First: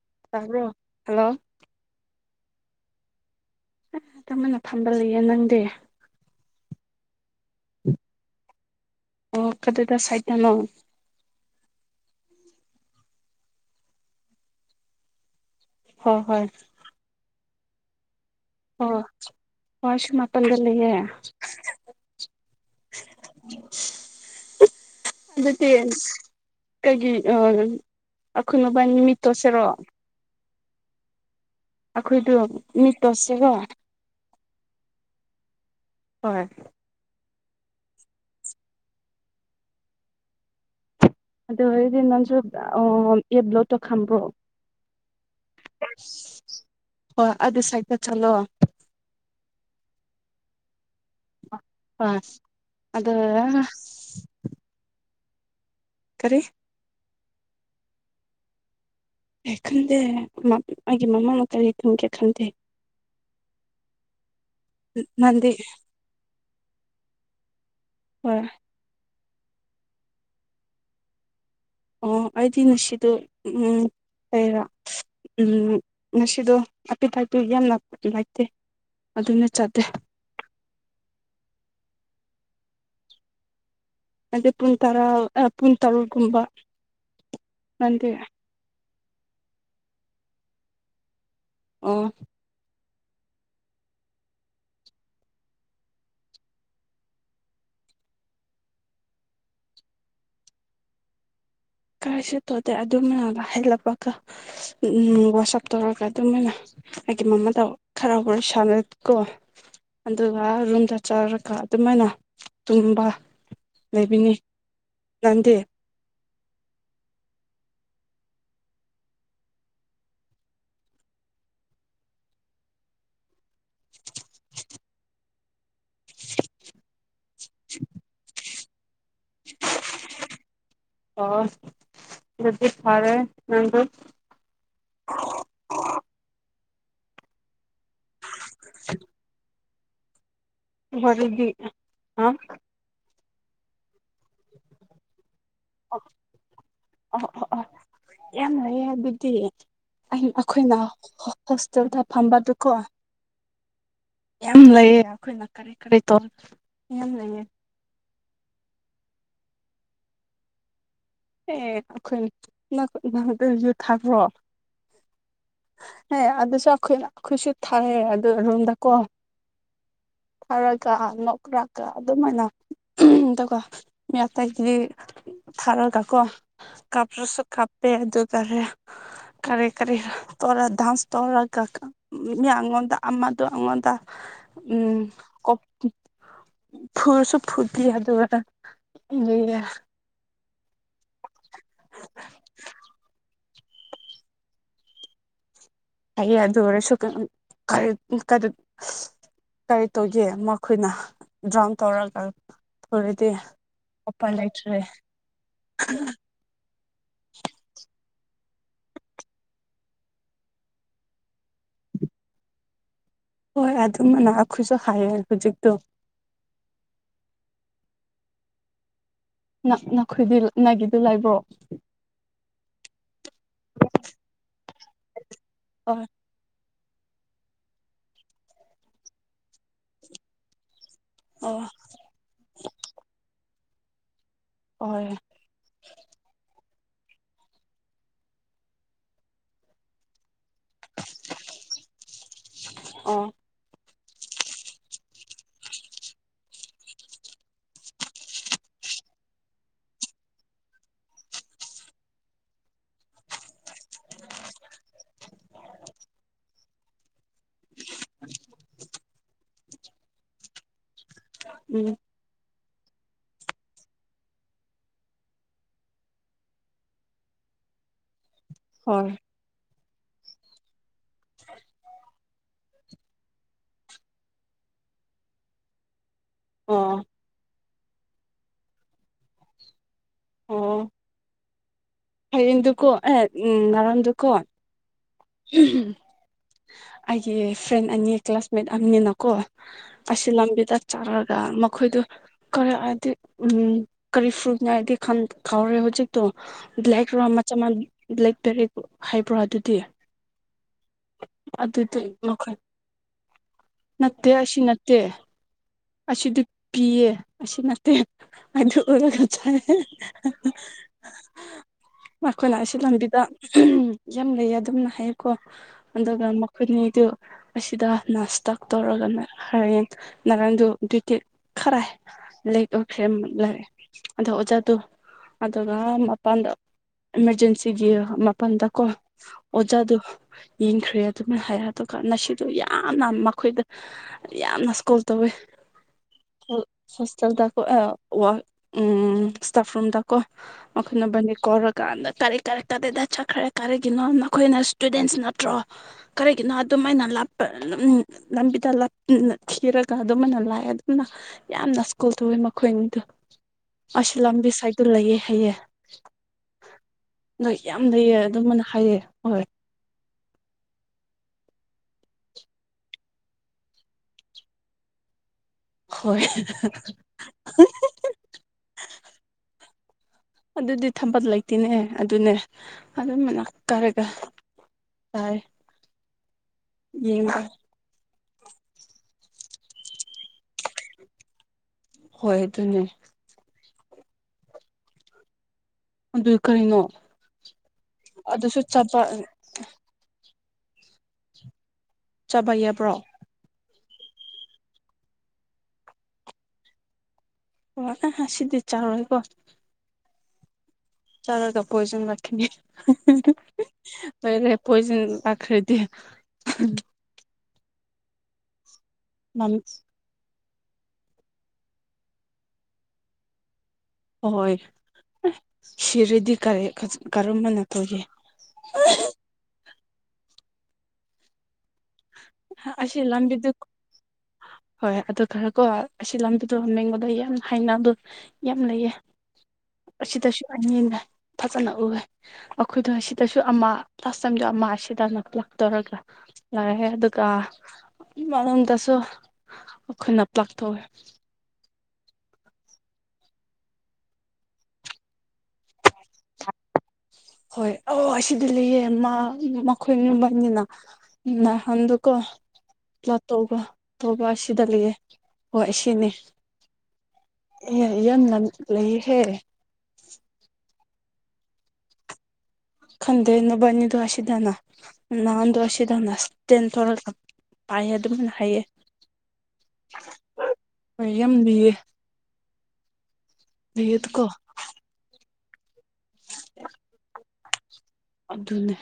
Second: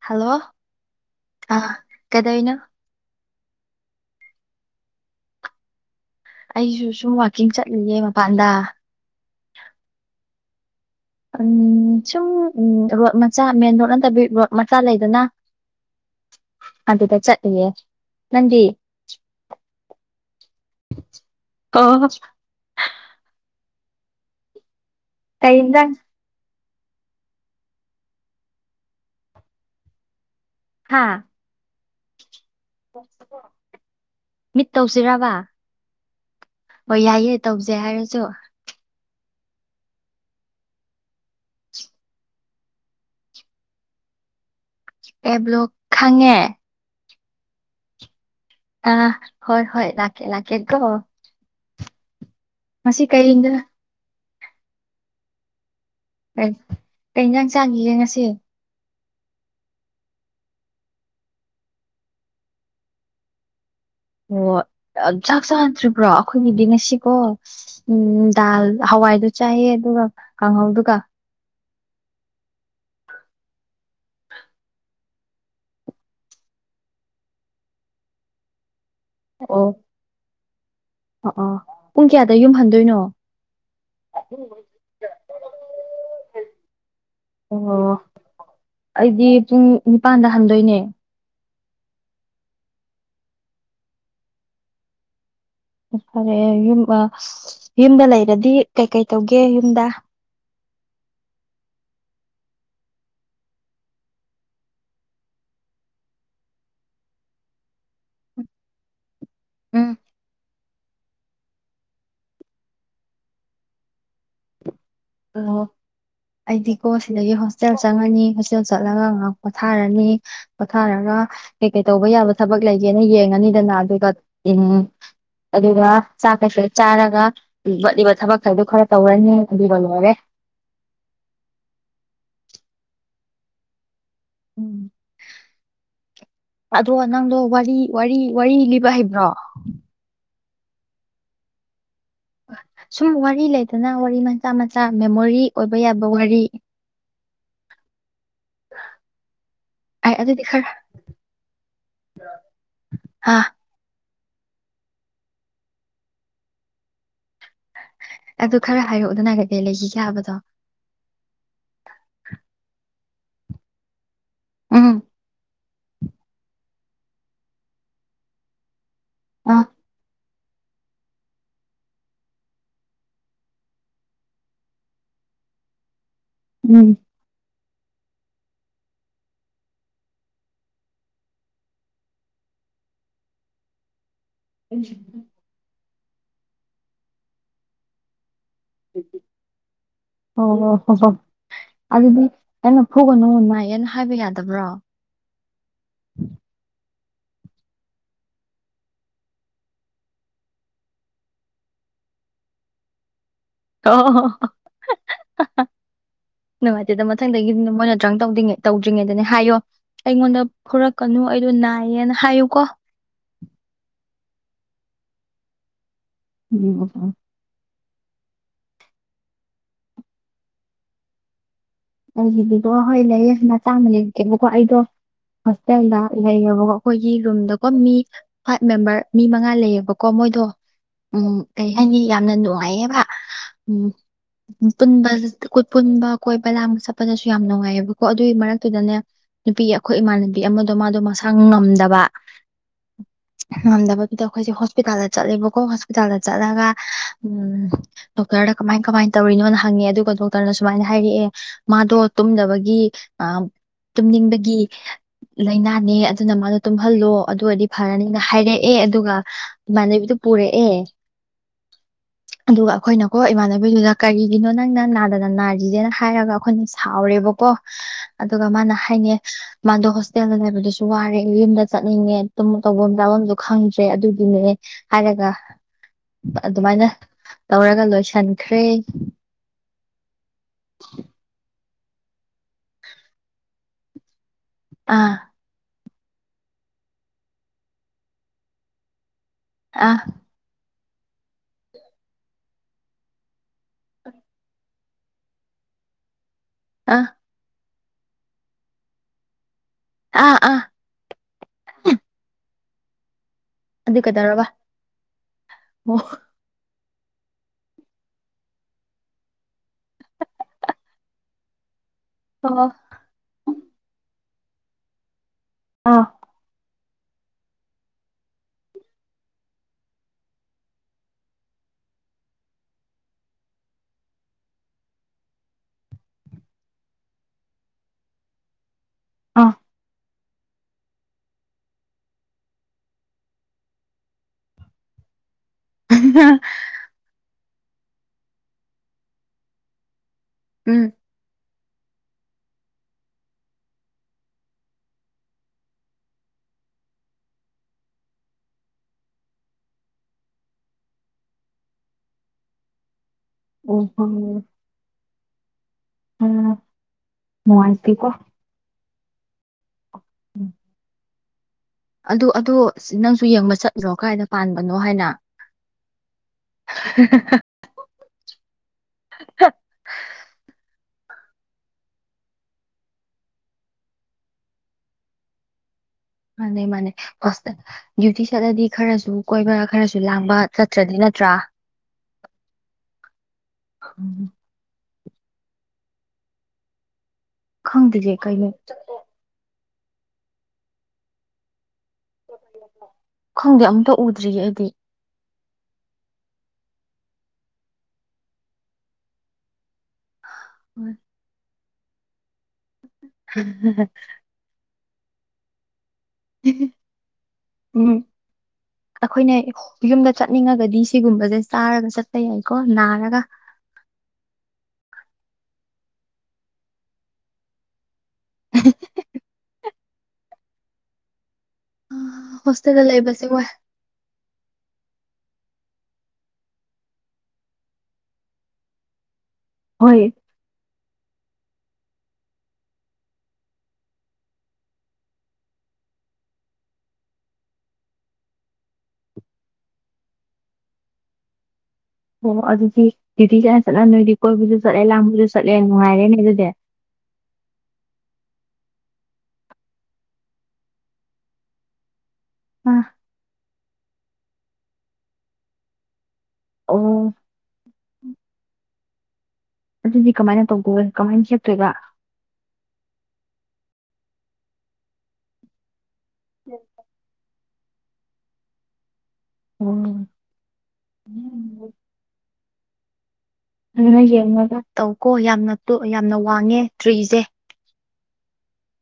hello ꯇꯥꯕ꯭ꯔꯣ hello ꯑ ꯀꯩꯗꯣꯢꯅꯣ ꯇꯨꯃꯤꯟꯅ ꯐꯝꯕ ꯂꯩꯌꯦ ꯅꯪꯗꯤ ꯑꯩꯁꯨ ꯁꯨꯝ ꯋꯥꯀꯤꯡ ꯆꯠꯂꯤꯌꯦ ꯃꯄꯥꯟꯗ ꯑꯣ ꯀꯗꯨꯗ ꯁꯥꯏꯗꯅꯣ ꯎꯝ ꯁꯨꯝ ꯔꯣꯠ ꯃꯆꯥ ꯃꯦꯟ ꯔꯣꯠ ꯅꯠꯇꯕꯤ ꯔꯣꯠ ꯃꯆꯥ ꯂꯩꯗꯅ ꯍꯣꯏ ꯍꯣꯏ ꯑꯗꯨꯗ ꯆꯠꯂꯤꯌꯦ ꯅꯪꯗꯤ ꯑꯣ ꯑꯩꯁꯨ ꯃꯄꯥꯟꯗ ꯂꯩꯌꯦ ꯑꯣ [inaudible] ꯀꯩ ꯑꯗꯨꯗꯤ ꯏꯟꯖꯥꯡ ꯀꯩꯒꯤ ꯑ ꯑꯩꯈꯣꯏꯃꯕꯥꯟꯅꯤ ꯃꯤꯠ ꯇꯣꯠꯁꯤꯔꯣ ꯍꯥꯥ ꯑꯩꯈꯣꯏꯗꯣ ꯃꯤꯠ ꯇꯣꯠꯁꯤꯔꯣ ꯃꯤꯠ ꯇꯧꯁꯤꯔꯕ ꯍꯣꯏ ꯍꯣꯏ ꯌꯥꯏꯌꯦ ꯇꯧꯖꯦ ꯍꯥꯏꯔꯁꯨ ꯑꯗꯨ ꯑꯣꯏꯔꯗꯤ ꯅꯪꯁꯨ ꯑꯣ ꯑꯦꯕ꯭ꯂꯣꯛꯇꯣ ꯈꯥꯝꯕ꯭ꯔꯣ ꯑꯦꯕ꯭ꯂꯣꯛ ꯈꯪꯉꯦ ꯍꯣꯏ ꯑꯗꯨ ꯁꯥꯏꯗ ꯆꯠꯂꯣ ꯑ ꯍꯣꯏ ꯍꯣꯏ ꯂꯥꯛꯀꯦ ꯂꯥꯛꯀꯦ ꯀꯣ ꯑ ꯑꯗ ꯏꯟꯖꯥꯡ [unintelligible] ꯀꯔꯤ ꯍ ꯀꯩꯖꯥꯡ ꯆꯥꯡꯒꯤꯒꯦ ꯉꯁꯤ ꯑꯩ ꯈꯟꯗꯦ ꯃꯥ ꯑꯩꯒꯤ ꯃꯃꯥ ꯅ ꯀꯔꯤ ꯊꯝꯒꯦ ꯈꯟꯗꯦ ꯑꯣ ꯆꯥꯛ ꯅꯪꯗꯤ ꯆꯥꯗ꯭ꯔꯤꯕ꯭ꯔꯣ ꯑꯩꯈꯣꯏꯅꯤꯗꯤ ꯉꯁꯤꯀꯣ ꯎꯝ ꯍꯣꯏ ꯗꯥꯜ ꯍꯋꯥꯏꯗꯣ ꯆꯥꯏꯑꯦ ꯑꯗꯨꯒ ꯀꯥꯡꯍꯧꯗꯨꯒ ꯑꯣ ꯑꯩꯗꯤ ꯉꯁꯤꯗꯣ ꯎꯝ ꯑꯩꯔ ꯎꯝ ꯉꯁꯤꯗꯣ ꯑꯄꯤꯠ ꯇꯥꯢꯄꯤꯠ ꯌꯥꯝꯅ ꯅꯨꯡꯉꯥꯏꯇꯦ ꯑꯣ ꯑꯣ ꯑꯣ ꯑꯣ ꯄꯨꯡ ꯀꯌꯥꯗ ꯌꯨꯝ ꯍꯟꯗꯣꯏꯅꯣ ꯑꯩꯗꯤ ꯄꯨꯡ ꯇꯔꯥ ꯄꯨꯡ ꯇꯔꯨꯛꯒꯨꯝꯕ ꯑꯣ ꯑꯩꯗꯤ ꯄꯨꯡ ꯅꯤꯄꯥꯥꯟꯗ ꯍꯟꯗꯣꯏꯅꯦ ꯑꯣ ꯐꯔꯦ ꯌꯨꯝ ꯑ ꯌꯨꯝꯗ ꯂꯩꯔꯗꯤ ꯀꯩꯀꯩ ꯇꯧꯒꯦ ꯌꯨꯝꯗ ꯀꯩꯁꯨ ꯇꯧꯗꯦ ꯑꯗꯨꯃꯥꯏꯅ ꯍꯜꯂꯛꯄꯒ ꯎꯝ ꯋꯥꯁꯑꯞ ꯇꯧꯔꯒ ꯑꯗꯨꯃꯥꯏꯅ ꯑꯩꯒꯤ ꯃꯃꯥꯗ ꯈꯔ ꯋꯥꯔꯤ ꯁꯥꯟꯅꯔꯒꯀꯣ ꯎꯝ ꯑꯗꯨꯒ ꯔꯨꯝ ꯇ ꯆꯥꯔꯒ ꯑꯗꯨꯃꯥꯏꯅ ꯇꯨꯝꯕ ꯂꯩꯕꯤꯅꯤ ꯅꯪꯗꯤ ꯑꯣ ꯑꯩꯗꯤꯀꯣ ꯁꯤꯗꯒꯤ ꯍꯣꯁꯇꯦꯜ ꯆꯪꯉꯅꯤ ꯍꯣꯁꯇꯦꯜ ꯆꯠꯂꯒ ꯉꯥꯏꯍꯥꯛ ꯄꯣꯊꯥꯔꯅꯤ ꯄꯣꯊꯥꯔꯒ ꯀꯩꯀꯩ ꯇꯧꯕ ꯌꯥꯕ ꯊꯕꯛ ꯂꯩꯒꯦꯅ ꯌꯦꯡꯉꯅꯤꯗꯅ ꯑꯗꯨꯒ ꯎꯝ ꯑꯗꯨꯒ ꯆꯥꯛ ꯈ꯭ꯔꯦꯆꯤ ꯆꯥꯔꯒ ꯋꯥꯠꯂꯤꯕ ꯊꯕꯛ ꯈꯔꯗꯨ ꯈꯔ ꯇꯧꯔꯅꯤ ꯑꯗꯨꯒ ꯂꯣꯏꯔꯦ ꯑꯣ ꯑꯗꯨꯗꯤ ꯐꯔꯦ ꯅꯪꯗꯤ ꯎꯝ ꯑꯗꯣ ꯅꯪꯗꯣ ꯋꯥꯔꯤ ꯋꯥꯔꯤ ꯋꯥꯔꯤ ꯂꯤꯕ ꯍꯩꯕ꯭ꯔꯣ ꯋꯥꯔꯤꯗꯤ ꯍꯥ ꯁꯨꯝ ꯋꯥꯔꯤ ꯂꯩꯗꯅ ꯋꯥꯔꯤ ꯃꯆꯥ ꯃꯆꯥ ꯃꯦꯃꯣꯔꯤ ꯑꯣꯏꯕ ꯌꯥꯕ ꯋꯥꯔꯤ ꯑꯣ ꯑꯣ ꯑꯣ ꯌꯥꯝ ꯂꯩꯌꯦ ꯑꯗꯨꯗꯤ ꯑꯩ ꯑꯗꯨꯗꯤ ꯈꯔ ꯑꯈꯣꯏꯅ ꯍꯣꯁꯇꯦꯜꯗ ꯐꯝꯕꯗꯨꯀꯣ ꯑ ꯌꯥꯝ ꯂꯩꯌꯦ ꯑꯩꯈꯣꯏꯅ ꯀꯔꯤ ꯀꯔꯤ ꯇꯧꯔꯒ ꯌꯥꯝ ꯂꯩꯌꯦ ꯑꯗꯨ ꯈꯔ ꯍꯥꯏꯔꯛꯎꯗꯅ ꯀꯩ ꯀꯩ ꯂꯩꯈꯤꯒꯦ ꯍꯥꯏꯕꯗꯣ ꯑꯦ ꯑꯩꯈꯣꯏ [unintelligible] ꯌꯨ ꯊꯥꯄ꯭ꯔꯣ ꯎꯝ ꯍꯦ ꯑꯗꯨꯁꯨ ꯑꯩꯈꯣꯏꯅ ꯑꯩꯈꯣꯏꯁꯨ ꯊꯥꯏꯑ ꯑꯗꯨ ꯔꯨꯝꯗꯀꯣ ꯑ ꯈꯔꯒ ꯅꯣꯛ꯭ꯔꯒ ꯑꯗꯨꯃꯥꯏꯅ ꯎꯍꯝ ꯑꯗꯨꯒ ꯃꯤ ꯑꯇꯩꯥꯗꯤ ꯊꯥꯔꯒ ꯀꯣ ꯎꯝ ꯀꯥꯞꯇ꯭ꯔꯁꯨ ꯀꯞꯄꯦ ꯑꯗꯨꯒꯔꯦ ꯀꯔꯤ ꯀꯔꯤ ꯇꯧꯔ ꯗꯥꯟꯁ ꯇꯧꯔ ꯀ ꯃꯤ ꯑꯩꯉꯣꯟꯗ ꯑꯃꯗꯨ ꯑꯩꯉꯣꯟꯗ ꯎꯝ ꯐꯧꯔꯁꯨ ꯐꯨꯗꯤ ꯍꯥꯏꯗꯣꯏꯕ ꯑꯗꯨꯒꯦ ꯑꯣ ꯍꯣ ꯍꯣ ꯑꯗꯨꯗꯤ ꯅꯪꯅ ꯐꯨꯒꯅꯨ ꯅꯥꯏ ꯍꯥꯏꯅ ꯍꯥꯏꯕ ꯌꯥꯗꯕ꯭ꯔꯣ ꯍꯥꯏꯌꯦ ꯑꯗꯨ ꯑꯣꯏꯔꯁꯨ ꯑ ꯎꯝ [unintelligible] ꯀꯔꯤ ꯇꯧꯒꯦ ꯃꯈꯣꯏꯅ ꯗ꯭ꯔꯪ ꯇꯧꯔꯒ ꯐꯨꯔꯗꯤ ꯑꯣ ꯍꯣ ꯍꯥ ꯍꯥ ꯅꯨꯡꯉꯥꯏꯇꯦꯗ ꯃꯊꯪꯗꯒꯤ [unintelligible] ꯃꯣꯏꯅ ꯗ꯭ꯔꯪ ꯇꯧꯗꯤꯉꯩ ꯇꯧꯗ꯭ꯔꯤꯉꯩꯗꯅꯦ ꯍꯥꯏꯌꯣ ꯑꯩꯉꯣꯟꯗ ꯐꯨꯔꯛꯀꯅꯨ ꯑꯩꯗꯣ ꯅꯥꯏꯌꯦꯅ ꯍꯥꯏꯌꯨꯀꯣ ꯍꯣꯏ ꯑꯗꯨꯝ ꯃꯥꯏꯅ ꯑꯈꯣꯏꯁꯨ ꯍꯥꯏꯌꯦ ꯍꯧꯖꯤꯛꯇꯣ [unintelligible] ꯅ ꯅꯈꯣꯏꯗꯤ ꯅꯒꯤꯗ ꯂꯩꯕ꯭ꯔꯣ ꯑꯩꯒꯤꯗꯤꯗꯣ ꯍꯣꯏ ꯂꯩꯌꯦ ꯃꯇꯥꯡ ꯌꯦꯡꯒꯦꯕꯀꯣ ꯑꯩꯗꯣ ꯍꯣꯁꯇꯦꯜꯗ ꯍꯣꯏ ꯂꯩꯌꯦꯕꯀꯣ ꯑꯩꯈꯣꯏꯒꯤ ꯔꯨꯝꯗꯀꯣ ꯃꯤ ꯐꯥꯏꯚ ꯃꯦꯝꯕꯔ ꯃꯤ ꯃꯉꯥ ꯂꯩꯌꯦꯕꯀꯣ ꯃꯣꯏꯗꯣ ꯎꯝ ꯑꯣ ꯀꯩ ꯍꯥꯏꯅꯤ ꯌꯥꯝꯅ ꯅꯨꯡꯉꯥꯏꯌꯦꯕ ꯎꯝ ꯍꯣꯏ ꯄꯨꯟꯕ ꯑꯩꯈꯣꯏ ꯄꯨꯟꯕ ꯀꯣꯏ ꯂꯥꯡ ꯆꯠꯄꯗꯁꯨ ꯌꯥꯝ ꯅꯨꯡꯉꯥꯏꯑꯕꯀꯣ ꯑꯗꯨꯒꯤ ꯃꯔꯛꯇꯨꯗꯅꯦ ꯅꯨꯄꯤ ꯑꯩꯈꯣꯏ ꯏꯃꯥꯟꯅꯕꯤ ꯑꯃꯗꯣ ꯃꯥꯗꯣ ꯃꯁꯥ ꯉ ꯉꯝꯗꯕ ꯑꯣ ꯉꯝꯗꯕꯗꯨꯗ ꯑꯩꯈꯣꯏꯖꯦ ꯍꯣꯁꯄꯤꯇꯥꯜꯗ ꯆꯠꯂꯦꯕꯀꯣ ꯍꯣꯁꯄꯤꯇꯥꯜꯗ ꯆꯠꯂꯒ ꯎꯝ ꯗꯣꯛꯇꯔꯗ ꯀꯃꯥꯏ ꯀꯃꯥꯏꯟ ꯇꯧꯔꯤꯅꯣꯅ ꯍꯪꯉꯦ ꯑꯗꯨꯒ ꯗꯣꯛꯇꯔꯅ ꯁꯃꯥꯏꯅ ꯍꯥꯏꯔꯛꯑꯦ ꯃꯥꯗꯣ ꯇꯨꯝꯗꯕꯒꯤ ꯑꯥ ꯇꯨꯝꯅꯤꯡꯕꯒꯤ ꯂꯥꯏꯅꯅꯦ ꯑꯗꯨꯅ ꯃꯥꯗꯣ ꯇꯨꯝꯍꯜꯂꯣ ꯑꯗꯨ ꯑꯣꯏꯗꯤ ꯐꯔꯅꯤꯅ ꯍꯥꯏꯔꯛꯑꯦ ꯑꯗꯨꯒ ꯏꯃꯥꯟꯅꯕꯤꯗꯨ ꯄꯨꯔꯛꯑꯦ ꯎꯝ ꯑꯗꯨꯒ ꯑꯈꯣꯏꯅꯀꯣ ꯏꯃꯥꯟꯅꯕꯤꯗꯨꯗ ꯀꯔꯤꯒꯤꯅꯣ ꯅꯪꯅ ꯅꯥꯗꯅ ꯅꯥꯔꯤꯖꯦꯅ ꯍꯥꯏꯔꯒ ꯑꯈꯣꯏꯅ ꯁꯥꯎꯔꯦꯕꯀꯣ ꯑꯗꯨꯒ ꯃꯥꯅ ꯍꯣꯏ ꯍꯥꯏꯅꯦ ꯃꯥꯗꯣ ꯍꯣꯁꯇꯦꯜꯗ ꯂꯩꯕꯗꯣꯁꯨ ꯋꯥꯔꯦ ꯌꯨꯝꯗ ꯆꯠꯅꯤꯡꯉꯦ ꯇꯨꯝ ꯇꯧꯕꯝ ꯆꯥꯕꯝꯁꯨ ꯈꯪꯗ꯭ꯔꯦ ꯑꯗꯨꯒꯤꯅꯦ ꯍꯥꯏꯔꯒ ꯑꯗꯨꯃꯥꯏꯅ ꯑꯣ ꯇꯧꯔꯒ ꯂꯣꯏꯁꯟꯈ꯭ꯔꯦ ꯑꯣ ꯍꯌꯦꯡꯗꯨꯀꯣ ꯑꯦ ꯎꯝ ꯉꯔꯥꯡꯗꯨꯀꯣ ꯑꯥ ꯎꯍꯝ ꯑꯩꯒꯤ ꯐ꯭ꯔꯦꯟ ꯑꯅꯤ ꯀ꯭ꯂꯥꯁꯃꯦꯠ ꯑꯅꯤ ꯅ ꯀꯣ ꯑꯥ ꯑꯁꯤ ꯂꯝꯕꯤꯗ ꯆꯥꯔꯒ ꯃꯈꯣꯏꯗꯨ ꯀꯔ ꯗꯤ ꯀꯔꯤ ꯐ꯭ꯔꯨꯅꯦ ꯍꯥꯏꯗꯤ ꯈꯟ ꯀꯥꯎꯔꯦ ꯍꯧꯖꯤꯛꯇꯣ ꯑꯥ ꯕ꯭ꯂꯦꯛ ꯔꯣ ꯃꯆꯥ ꯕ꯭ꯂꯦꯛ ꯕꯦꯔꯤꯕꯨ ꯍꯥꯏꯕ꯭ꯔꯣ ꯑꯗꯨꯗꯤ ꯑꯥ ꯑꯥ ꯑꯗꯨꯗꯨꯏ ꯃꯈꯟ ꯑꯗꯨ ꯅꯠꯇꯦ ꯀꯩꯗꯧꯔꯕ ꯑꯁꯤ ꯅꯠꯇꯦ ꯑꯣ ꯑꯁꯤꯗꯤ ꯄꯤꯌꯦ ꯑꯁꯤ ꯅꯠꯇꯦ ꯑꯗꯨ ꯎꯔꯒ ꯆꯥꯏ ꯍꯥ ꯍꯥ ꯍꯥ ꯃꯈꯣꯏꯅ ꯑꯣ ꯑꯁꯤ ꯂꯝꯕꯤꯗ ꯑꯍꯝ ꯌꯥꯝ ꯂꯩꯌꯦ ꯑꯗꯨꯝꯅ ꯀꯣ ꯑꯥ ꯑꯗꯨꯒ ꯃꯈꯣꯏꯅꯤ ꯗꯨ ꯑꯁꯤꯗ ꯅꯥꯁꯇꯛ ꯇꯧꯔꯒ ꯍꯌꯦꯡ ꯅꯔꯪꯗꯨ ꯗꯨꯏꯇꯦꯛ ꯈ꯭ꯔꯥꯏ ꯂꯩ ꯑꯣꯈꯔꯦꯝ ꯂꯩ ꯑꯗꯣ ꯑꯣꯖꯥꯗꯨ ꯑꯗꯨꯒ ꯃꯄꯥꯟꯗ ꯑꯦꯃꯔꯖꯦꯟꯁꯤꯒꯤ ꯃꯥꯄꯟꯗꯀꯣ ꯑꯥ ꯑꯣꯖꯥꯗꯨ ꯌꯦꯡꯈ꯭ꯔꯦ ꯑꯗꯨꯅ ꯍꯥꯏ ꯑꯗꯨꯒ ꯅꯁꯤꯗꯨ ꯌꯥꯝꯅ ꯃꯈꯣꯏꯗ ꯌꯥꯝ ꯌꯥꯝꯅ ꯁꯀꯣꯜ ꯇꯧꯋꯦ ꯁꯣ ꯁꯣꯁꯦꯜꯗꯀꯣ ꯑꯥ ꯋꯥ ꯎꯝ ꯏꯁꯇꯞꯔꯨꯝꯗ ꯀꯣ ꯎꯝ ꯃꯈꯣꯏꯅꯕꯥꯅꯤ ꯀꯧꯔꯀꯥꯟꯗ ꯀꯔꯤ ꯀꯔꯤ ꯀꯗꯥꯏꯗ ꯆꯠꯈ꯭ꯔꯦ ꯀꯔꯤꯒꯤꯅꯣ ꯅꯛ ꯈꯣꯏꯅ ꯁ꯭ꯇꯨꯗꯦꯟꯁ ꯅꯠꯇ꯭ꯔꯣ ꯀꯔꯤꯒꯤꯅꯣ ꯑꯗꯨꯃꯥꯏꯅ ꯂꯥꯞꯄ ꯂꯝꯕꯤꯗ ꯊꯤꯔꯒ ꯑꯗꯨꯃꯥꯅ ꯂꯥꯛꯑꯦ ꯑꯗꯨꯝꯅ ꯌꯥꯝꯅ ꯁ꯭ꯀꯣꯜ ꯇꯧꯋꯦ ꯃꯈꯣꯏꯑꯅꯤꯗꯣ ꯑꯣ ꯍꯣꯏ ꯑꯁꯤ ꯍꯣꯏ ꯂꯝꯕꯤ ꯁꯥꯏꯠꯇ ꯂꯩꯌꯦ ꯍꯩꯌꯦ ꯍꯣꯏ ꯑꯗꯣ ꯌꯥꯝ ꯅꯨꯡꯉꯥꯏꯇꯦꯀꯣ ꯂꯩꯌꯦ ꯑꯗꯨꯝꯕꯅ ꯍꯥꯏꯌꯦ ꯍꯣꯏ ꯎꯝ ꯑꯗꯨ ꯑꯗꯣ ꯅꯪꯁꯨ ꯌꯦꯡꯕ ꯆꯠꯂꯣ ꯀꯥꯏꯗ ꯄꯥꯟꯕꯅꯣ ꯍꯥꯏꯅ ꯍꯣꯏ ꯍꯥ ꯍꯥ ꯍꯤ ꯍꯤ ꯑꯗꯨꯗꯤ ꯊꯝꯕꯜ ꯂꯩꯇꯦꯅꯦ ꯑꯗꯨꯅꯦ ꯑꯗꯨ ꯃꯅ ꯀꯥꯔꯒ ꯇꯥꯏ ꯃꯥꯅꯦ ꯃꯥꯅꯦ ꯌꯦꯡꯕ ꯍꯣꯁꯇꯦꯜ ꯗꯤꯌꯨꯇꯤ ꯆꯠꯂꯗꯤ ꯈꯔꯁꯨ ꯀꯣꯏꯕ ꯈꯔꯁꯨ ꯂꯥꯡꯕ ꯆꯠꯇ꯭ꯔꯗꯤ ꯅꯠꯇ꯭ꯔ ꯍꯣꯏ ꯑꯗꯨ ꯅꯦ [inaudible] ꯑꯗꯨ ꯀꯔꯤꯅꯣ ꯈꯪꯗꯦꯌꯦ ꯀꯩꯅꯣ ꯑꯗꯨꯁꯨ ꯆꯠꯄ ꯆꯥꯕ ꯌꯥꯕ꯭ꯔꯣ ꯈꯪꯗꯦ ꯑꯝꯇ ꯎꯗ꯭ꯔꯤꯌꯦ ꯑꯩꯗꯤ ꯑꯣ ꯑꯦ ꯁꯤꯗꯤ ꯆꯥꯔꯣꯏꯀꯣ ꯍꯣꯏ ꯆꯠꯂꯒ ꯄꯣꯏꯖꯟ ꯂꯥꯛꯈꯤꯅꯤ ꯂꯣꯏꯔꯦ ꯄꯣꯏꯖꯟ ꯂꯥꯛꯈ꯭ꯔꯗꯤ ꯎꯝ ꯑꯩꯈꯣꯏꯅ ꯌꯨꯝꯗ ꯆꯠ ꯅꯤꯡꯉꯒꯗꯤ ꯁꯤꯒꯨꯝꯕꯁꯦ ꯆꯥꯔꯒ ꯆꯠꯄ ꯌꯥꯏꯀꯣ ꯅꯥꯔꯒ ꯍꯣꯏ ꯁꯤꯔꯦꯗꯤ ꯀꯔꯤ ꯈꯖ ꯀꯔꯨꯝꯕꯅ ꯇꯧꯒꯦ [unintelligible] ꯍꯣꯁꯇꯦꯜꯗ ꯑꯁꯤ ꯂꯩꯕꯁꯦ ꯋꯥꯏ ꯂꯝꯕꯤꯗꯨ ꯍꯣꯏ ꯑꯗꯨ ꯈꯔ ꯀꯣ ꯑꯁꯤ ꯂꯝꯕꯤꯗꯣ ꯌꯦꯡꯕꯗ ꯌꯥꯝ ꯍꯥꯏꯅ ꯑꯗꯨ ꯌꯥꯝ ꯂꯩꯌꯦ ꯍꯣꯏ ꯑꯁꯤ ꯇꯁꯨ ꯑꯅꯤꯂꯦ ꯐꯆꯅ ꯎꯋꯦ ꯑꯩꯈꯣꯏꯗꯣ ꯑꯁꯤꯗꯁꯨ ꯑꯃ ꯂꯥꯁ ꯇꯥꯏꯝꯗꯣ ꯑꯃ ꯑꯁꯤꯗ ꯂꯂ ꯇꯧꯔꯒ ꯌꯥꯔꯦꯍꯦ ꯑꯗꯨꯒ ꯃꯅꯨꯡꯗꯁꯨ ꯑꯈꯣꯏꯅ ꯄ꯭ꯂꯛ ꯇꯧꯏ ꯑꯣ ꯑꯗꯨꯗꯤ ꯗꯤ ꯀꯅ ꯆꯠꯍꯟꯗꯣꯏꯗꯤ ꯀꯣꯏꯕꯁꯨ ꯆꯠꯂꯦ ꯂꯥꯡꯕꯨꯁꯨ ꯆꯠꯂꯦ ꯅꯨꯡꯉꯥꯏꯔꯦꯅꯦ ꯑꯗꯨꯗꯤ [inaudible] ꯍꯣꯏ ꯑ ꯑꯁꯤꯗꯤ ꯂꯩꯌꯦ ꯃꯈꯣꯏ ꯌꯨꯝꯕꯅꯤꯅꯟ ꯀꯣ ꯑꯥ ꯂꯥ ꯇꯧꯕ ꯇꯧꯕ ꯑꯁꯤꯗ ꯂꯩꯌꯦ ꯍꯣꯏ ꯑꯁꯤꯅꯤ ꯑꯣ [unintelligible] ꯑꯗꯨꯗꯤ ꯀꯃꯥꯏꯅ ꯇꯧꯒꯣꯑꯦ ꯀꯃꯥꯏꯅ ꯆꯦꯞꯇꯣꯏꯕ ꯈꯟꯗꯦ ꯅꯕꯥꯟꯅꯤꯗꯣ ꯑꯁꯤꯗꯅ ꯅꯍꯥꯟꯗꯣ ꯑꯁꯤꯗꯅ ꯆꯦꯟꯊꯣꯛꯂꯒ ꯄꯥꯏꯑꯦ ꯑꯗꯨꯝ ꯍꯩꯌꯦ ꯑꯣ ꯎꯝ ꯌꯥꯝ ꯂꯤꯌꯦ ꯑꯗꯨꯅ ꯌꯦꯡꯉꯒ ꯇꯧꯀꯣ ꯌꯥꯝꯅ ꯇꯣꯛ ꯌꯥꯝꯅ ꯋꯥꯡꯉꯦ ꯇ꯭ꯔꯤꯁꯦ ꯑꯗꯨꯅꯦ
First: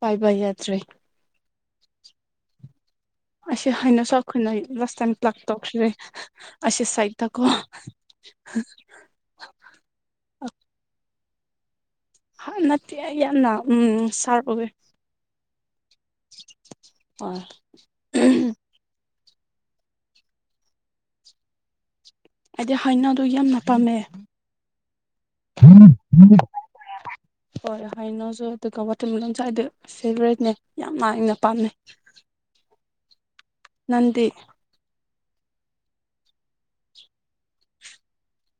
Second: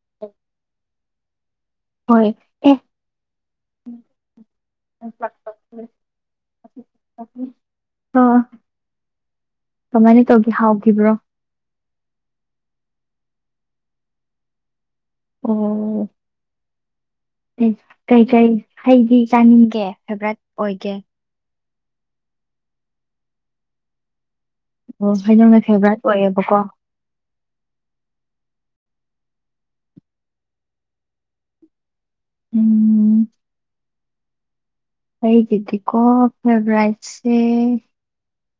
ꯄꯥꯏꯕ ꯌꯥꯗꯔꯦ ꯍꯣꯏ ꯑꯦ ꯑꯁꯤ ꯍꯥꯏꯅꯁꯨ ꯑꯩꯈꯣꯏꯅ ꯂꯥꯁ ꯇꯥꯏꯝ ꯂꯥꯛꯇꯣꯛꯈ꯭ꯔꯦ ꯑꯁꯤ ꯁꯥꯏꯠꯇꯀꯣ ꯑ [unintelligible] ꯀꯃꯥꯏꯅ ꯇꯧꯒꯦ ꯍꯥꯎꯒꯤꯕ ꯍ ꯅꯠꯇꯦ ꯑꯩ ꯌꯥꯝꯅ ꯎꯝ ꯁꯥꯔ ꯑꯣꯋꯦ ꯑꯣ ꯍꯣꯏ ꯀꯩꯀꯩ ꯍꯩꯗꯤ ꯆꯥꯅꯤꯡꯒꯦ ꯐꯦꯚꯔꯥꯏꯠ ꯑꯣꯏꯒꯦ ꯑꯩꯗꯤ ꯍꯥꯏꯅꯧꯗꯣ ꯌꯥꯝꯅ ꯄꯥꯝꯃꯦ ꯑꯣ ꯍꯩꯅꯧꯅ ꯐꯦꯚꯔꯥꯏꯠ ꯑꯣꯏꯌꯦꯕꯀꯣ ꯍ ꯍꯥꯏꯅꯧꯁꯨ ꯑꯗꯨ ꯀ [inaudible] ꯊꯨꯝ ꯗꯪ ꯆꯥꯏꯗꯣ ꯐꯦꯚꯔꯦꯠꯅꯦ ꯌꯥꯝꯅ ꯑꯩꯅ ꯄꯥꯝꯃꯦ ꯎꯝ ꯅꯟꯗꯤ ꯑꯩꯒꯤꯗꯤꯀꯣ ꯐꯦꯚꯔꯥꯏꯠꯁꯦ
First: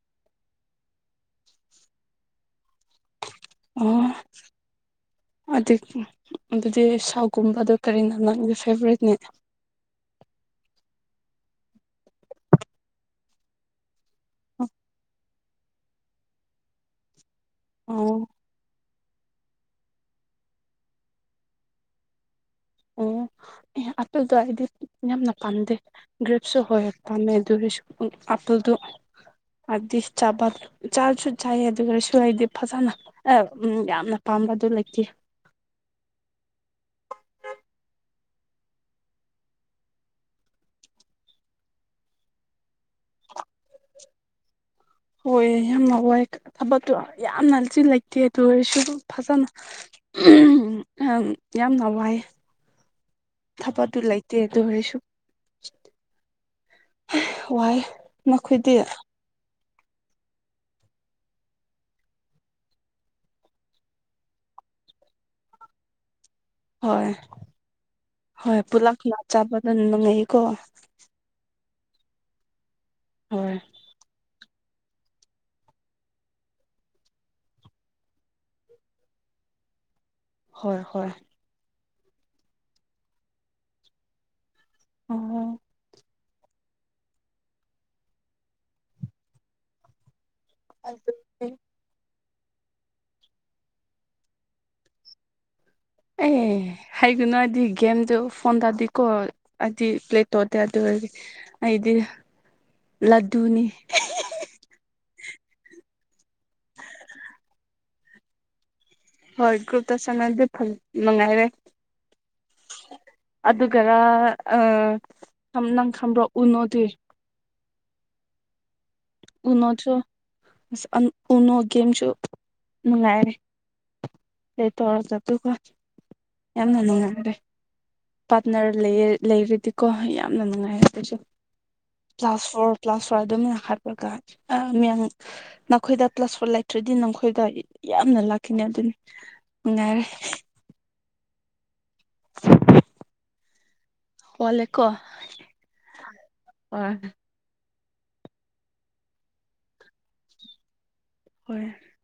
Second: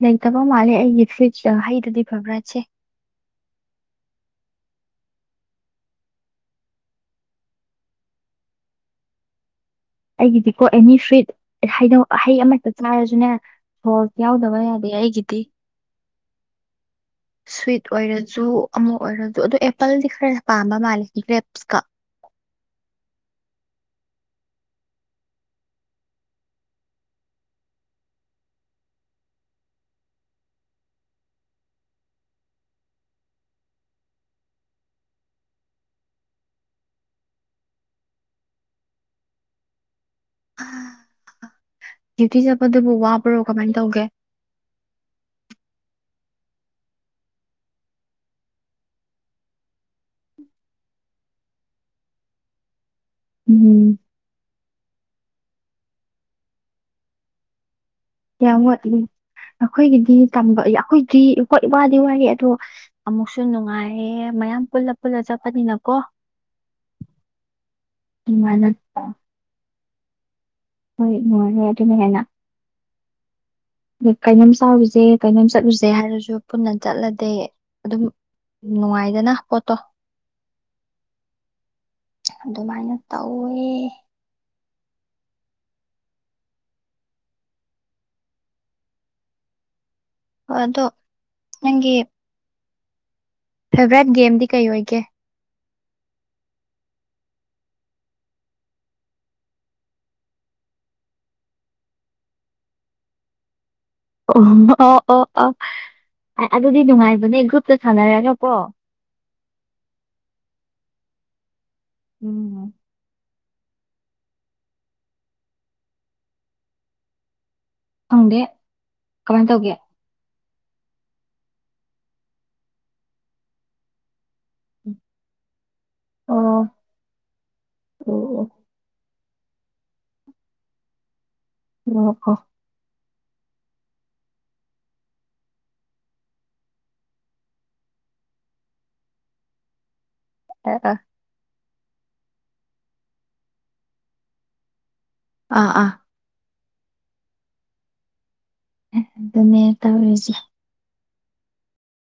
ꯂꯩꯇꯕ ꯃꯥꯜꯂꯦ ꯑꯩꯒꯤ ꯐ꯭ꯔꯨꯆ ꯍꯩꯗꯗꯤ ꯐꯦꯕꯔꯥꯏꯠꯁꯦ ꯑꯣ [inaudible] ꯑꯗꯨꯗꯤ ꯁꯥꯒꯨꯝꯕꯗꯣ ꯀꯔꯤꯅꯣ ꯅꯪꯒꯤ ꯐꯦꯚ꯭ꯔꯥꯢꯠꯇꯤ ꯑꯩꯒꯤꯗꯤꯀꯣ ꯑꯦꯅꯤ ꯁ꯭ꯋꯤꯠ ꯍꯩꯅꯧ ꯍꯩ ꯑꯃꯍꯦꯛꯇ ꯆꯥꯔꯁꯨꯅꯦ ꯁꯣ ꯌꯥꯎꯗꯕ ꯌꯥꯗꯦ ꯑꯩꯒꯤꯗꯤ ꯁ꯭ꯋꯤꯠ ꯑꯣ ꯑꯣꯏꯔꯁꯨ ꯑꯃꯨꯛ ꯑꯣꯏꯔꯗꯨ ꯑꯗꯣ ꯑꯦꯄꯜꯗꯤ ꯈꯔ ꯄꯥꯝꯕ ꯃꯥꯜꯂꯦ ꯒ꯭ꯔꯦꯞꯁꯀ ꯑꯣ ꯑꯦꯄꯜꯗꯣ ꯑꯩꯗꯤꯌꯥꯝꯅ ꯄꯥꯝꯗꯦ ꯒ꯭ꯔꯦꯞꯁꯨ ꯍꯣꯏ ꯄꯥꯝꯃꯦ ꯑꯗꯨꯒꯤꯁꯨ ꯑꯗꯨꯝ ꯍꯥꯏꯕꯗꯤ ꯆꯥꯕꯜ ꯆꯥꯖꯨ ꯆꯥꯏꯌꯦ ꯑꯗꯨꯒꯁꯨ ꯑꯩꯗꯤ ꯐꯖꯅ ꯑꯥ ꯎꯝ ꯌꯥꯝꯅ ꯄꯥꯝ ꯇꯝꯕꯗꯨ ꯂꯩꯇꯦ [inaudible] ꯗ꯭ꯌꯨꯇꯤ ꯆꯠꯄꯗꯨꯕꯨ ꯋꯥꯕ꯭ꯔꯣ ꯀꯃꯥꯏꯅ ꯇꯧꯒꯦ ꯍꯣꯏ ꯌꯥꯝꯅ ꯋꯥꯏ ꯊꯕꯛꯇꯣ ꯌꯥꯝꯅ ꯆꯤꯟ ꯂꯩꯇꯦ ꯑꯗꯨ ꯑꯣꯏꯔꯁꯨ ꯗꯨꯝ ꯐꯖꯅ ꯑꯍꯝ ꯌꯥꯝꯅ ꯋꯥꯏꯌꯦ [inaudible] ꯎꯝ ꯊꯕꯠꯇꯨ ꯂꯩꯇꯦ ꯑꯗꯨ ꯑꯣꯢꯔꯁꯨ ꯋꯥꯏ ꯅꯈꯣꯏꯗꯤ ꯑꯈꯣꯏꯒꯤꯗꯤ ꯇꯝꯕ ꯌꯥꯎ ꯑꯈꯣꯏꯗꯤ ꯋꯥꯗꯤ ꯋꯥꯌꯦ ꯑꯗꯣ ꯑꯃꯨꯛꯁꯨ ꯅꯨꯡꯉꯥꯏꯌꯦ ꯃꯌꯥꯝ ꯄꯨꯜꯂ ꯄꯨꯜꯂ ꯆꯠꯄꯅꯤꯅꯀꯣ ꯍꯣꯏ ꯍꯣꯏ ꯅꯨꯡꯉꯥꯏꯅ ꯄꯨꯂꯞ ꯄꯨꯂꯞ ꯆꯥꯕꯗꯣ ꯅꯨꯡꯉꯥꯏꯌꯧꯀꯣ ꯍꯣꯏ ꯅꯨꯡꯉꯥꯏꯔꯦ ꯑꯗꯨꯅ ꯍꯦꯟꯅ ꯍꯣꯏ ꯀꯩꯅꯣꯝ ꯆꯥꯎꯔꯨꯁꯦ ꯀꯩꯅꯣꯝ ꯆꯠꯂꯨꯁꯦ ꯍꯥꯏꯔꯁꯨ ꯄꯨꯟꯅ ꯆꯠꯂꯗꯤ ꯑꯗꯨꯝ ꯅꯨꯡꯉꯥꯏꯗꯅ ꯄꯣꯠꯇꯣ ꯍꯣꯏ ꯍꯣꯏ ꯑꯗꯨꯃꯥꯏꯅ ꯇꯧꯋꯦ ꯑꯣ ꯑꯗꯣ ꯑꯗꯨꯗꯤ ꯅꯪꯒꯤ ꯐꯦꯚꯔꯥꯏꯠ ꯒꯦꯝꯗꯤ ꯀꯩ ꯑꯣꯏꯒꯦ ꯑꯦ ꯍꯥꯏꯒꯅꯨ ꯍꯥꯏꯗꯤ ꯒꯦꯝꯗ ꯐꯣꯟꯗꯗꯤꯀꯣ ꯍꯥꯏꯗꯤ ꯄ꯭ꯂꯦꯇꯣꯠꯇ ꯑꯗꯨ ꯑꯩꯗꯤ ꯂꯗꯨꯅꯤ ꯑ ꯑꯗꯨꯗꯤ ꯅꯨꯡꯉꯥꯏꯕꯅꯦ ꯒ꯭ꯔꯨꯞꯇ ꯁꯥꯟꯅꯔꯅꯀꯣ ꯍꯣꯏ ꯒ꯭ꯔꯨꯞꯇ ꯆꯪꯗꯤ ꯃꯉꯥꯏꯔꯦ ꯎꯝ ꯑꯗꯨꯒꯔ ꯑ ꯅꯪ ꯈꯝꯕ꯭ꯔꯣ ꯎꯅꯣꯗꯤ ꯈꯪꯗꯦ ꯀꯃꯥꯏꯅ ꯎꯅꯣ ꯇꯧꯒꯦ ꯁꯨ ꯎꯅꯣ ꯒꯦꯝꯁꯨ ꯅꯨꯡꯉꯥꯏ ꯂꯩ ꯇꯧꯔꯒ ꯑꯗꯨꯒ ꯑꯣ ꯌꯥꯝꯅ ꯅꯨꯡꯉꯥꯏꯔꯦ ꯑꯣ ꯄꯥꯔꯠꯅꯔ ꯂꯩ ꯂꯩꯔꯗꯤꯀꯣ ꯌꯥꯝꯅ ꯅꯨꯡꯉꯥꯏꯌꯦ ꯑꯗꯨꯁꯨ ꯑꯣ ꯑꯣ ꯑꯣ ꯀ꯭ꯂꯥꯁ ꯐꯣꯔ ꯀ꯭ꯂꯥꯁ ꯑꯗꯨꯝꯅ ꯍꯥꯠꯄꯒ ꯅꯈꯣꯏꯗ ꯀ꯭ꯂꯂꯥꯁ ꯐꯣꯔ ꯂꯩꯇ꯭ꯔꯗꯤ ꯅꯈꯣꯏꯗ ꯌꯥꯝ ꯅ ꯂꯥꯛꯈꯤꯅꯦ ꯑꯗꯨꯅꯤ ꯅꯨꯡꯉꯥꯏꯔꯦ ꯋꯥꯂꯦꯀꯣ ꯑꯥ ꯑꯥ [inaudible] ꯑꯗꯨꯅꯦ ꯇꯧꯔꯤꯁꯦ ꯍꯣꯏ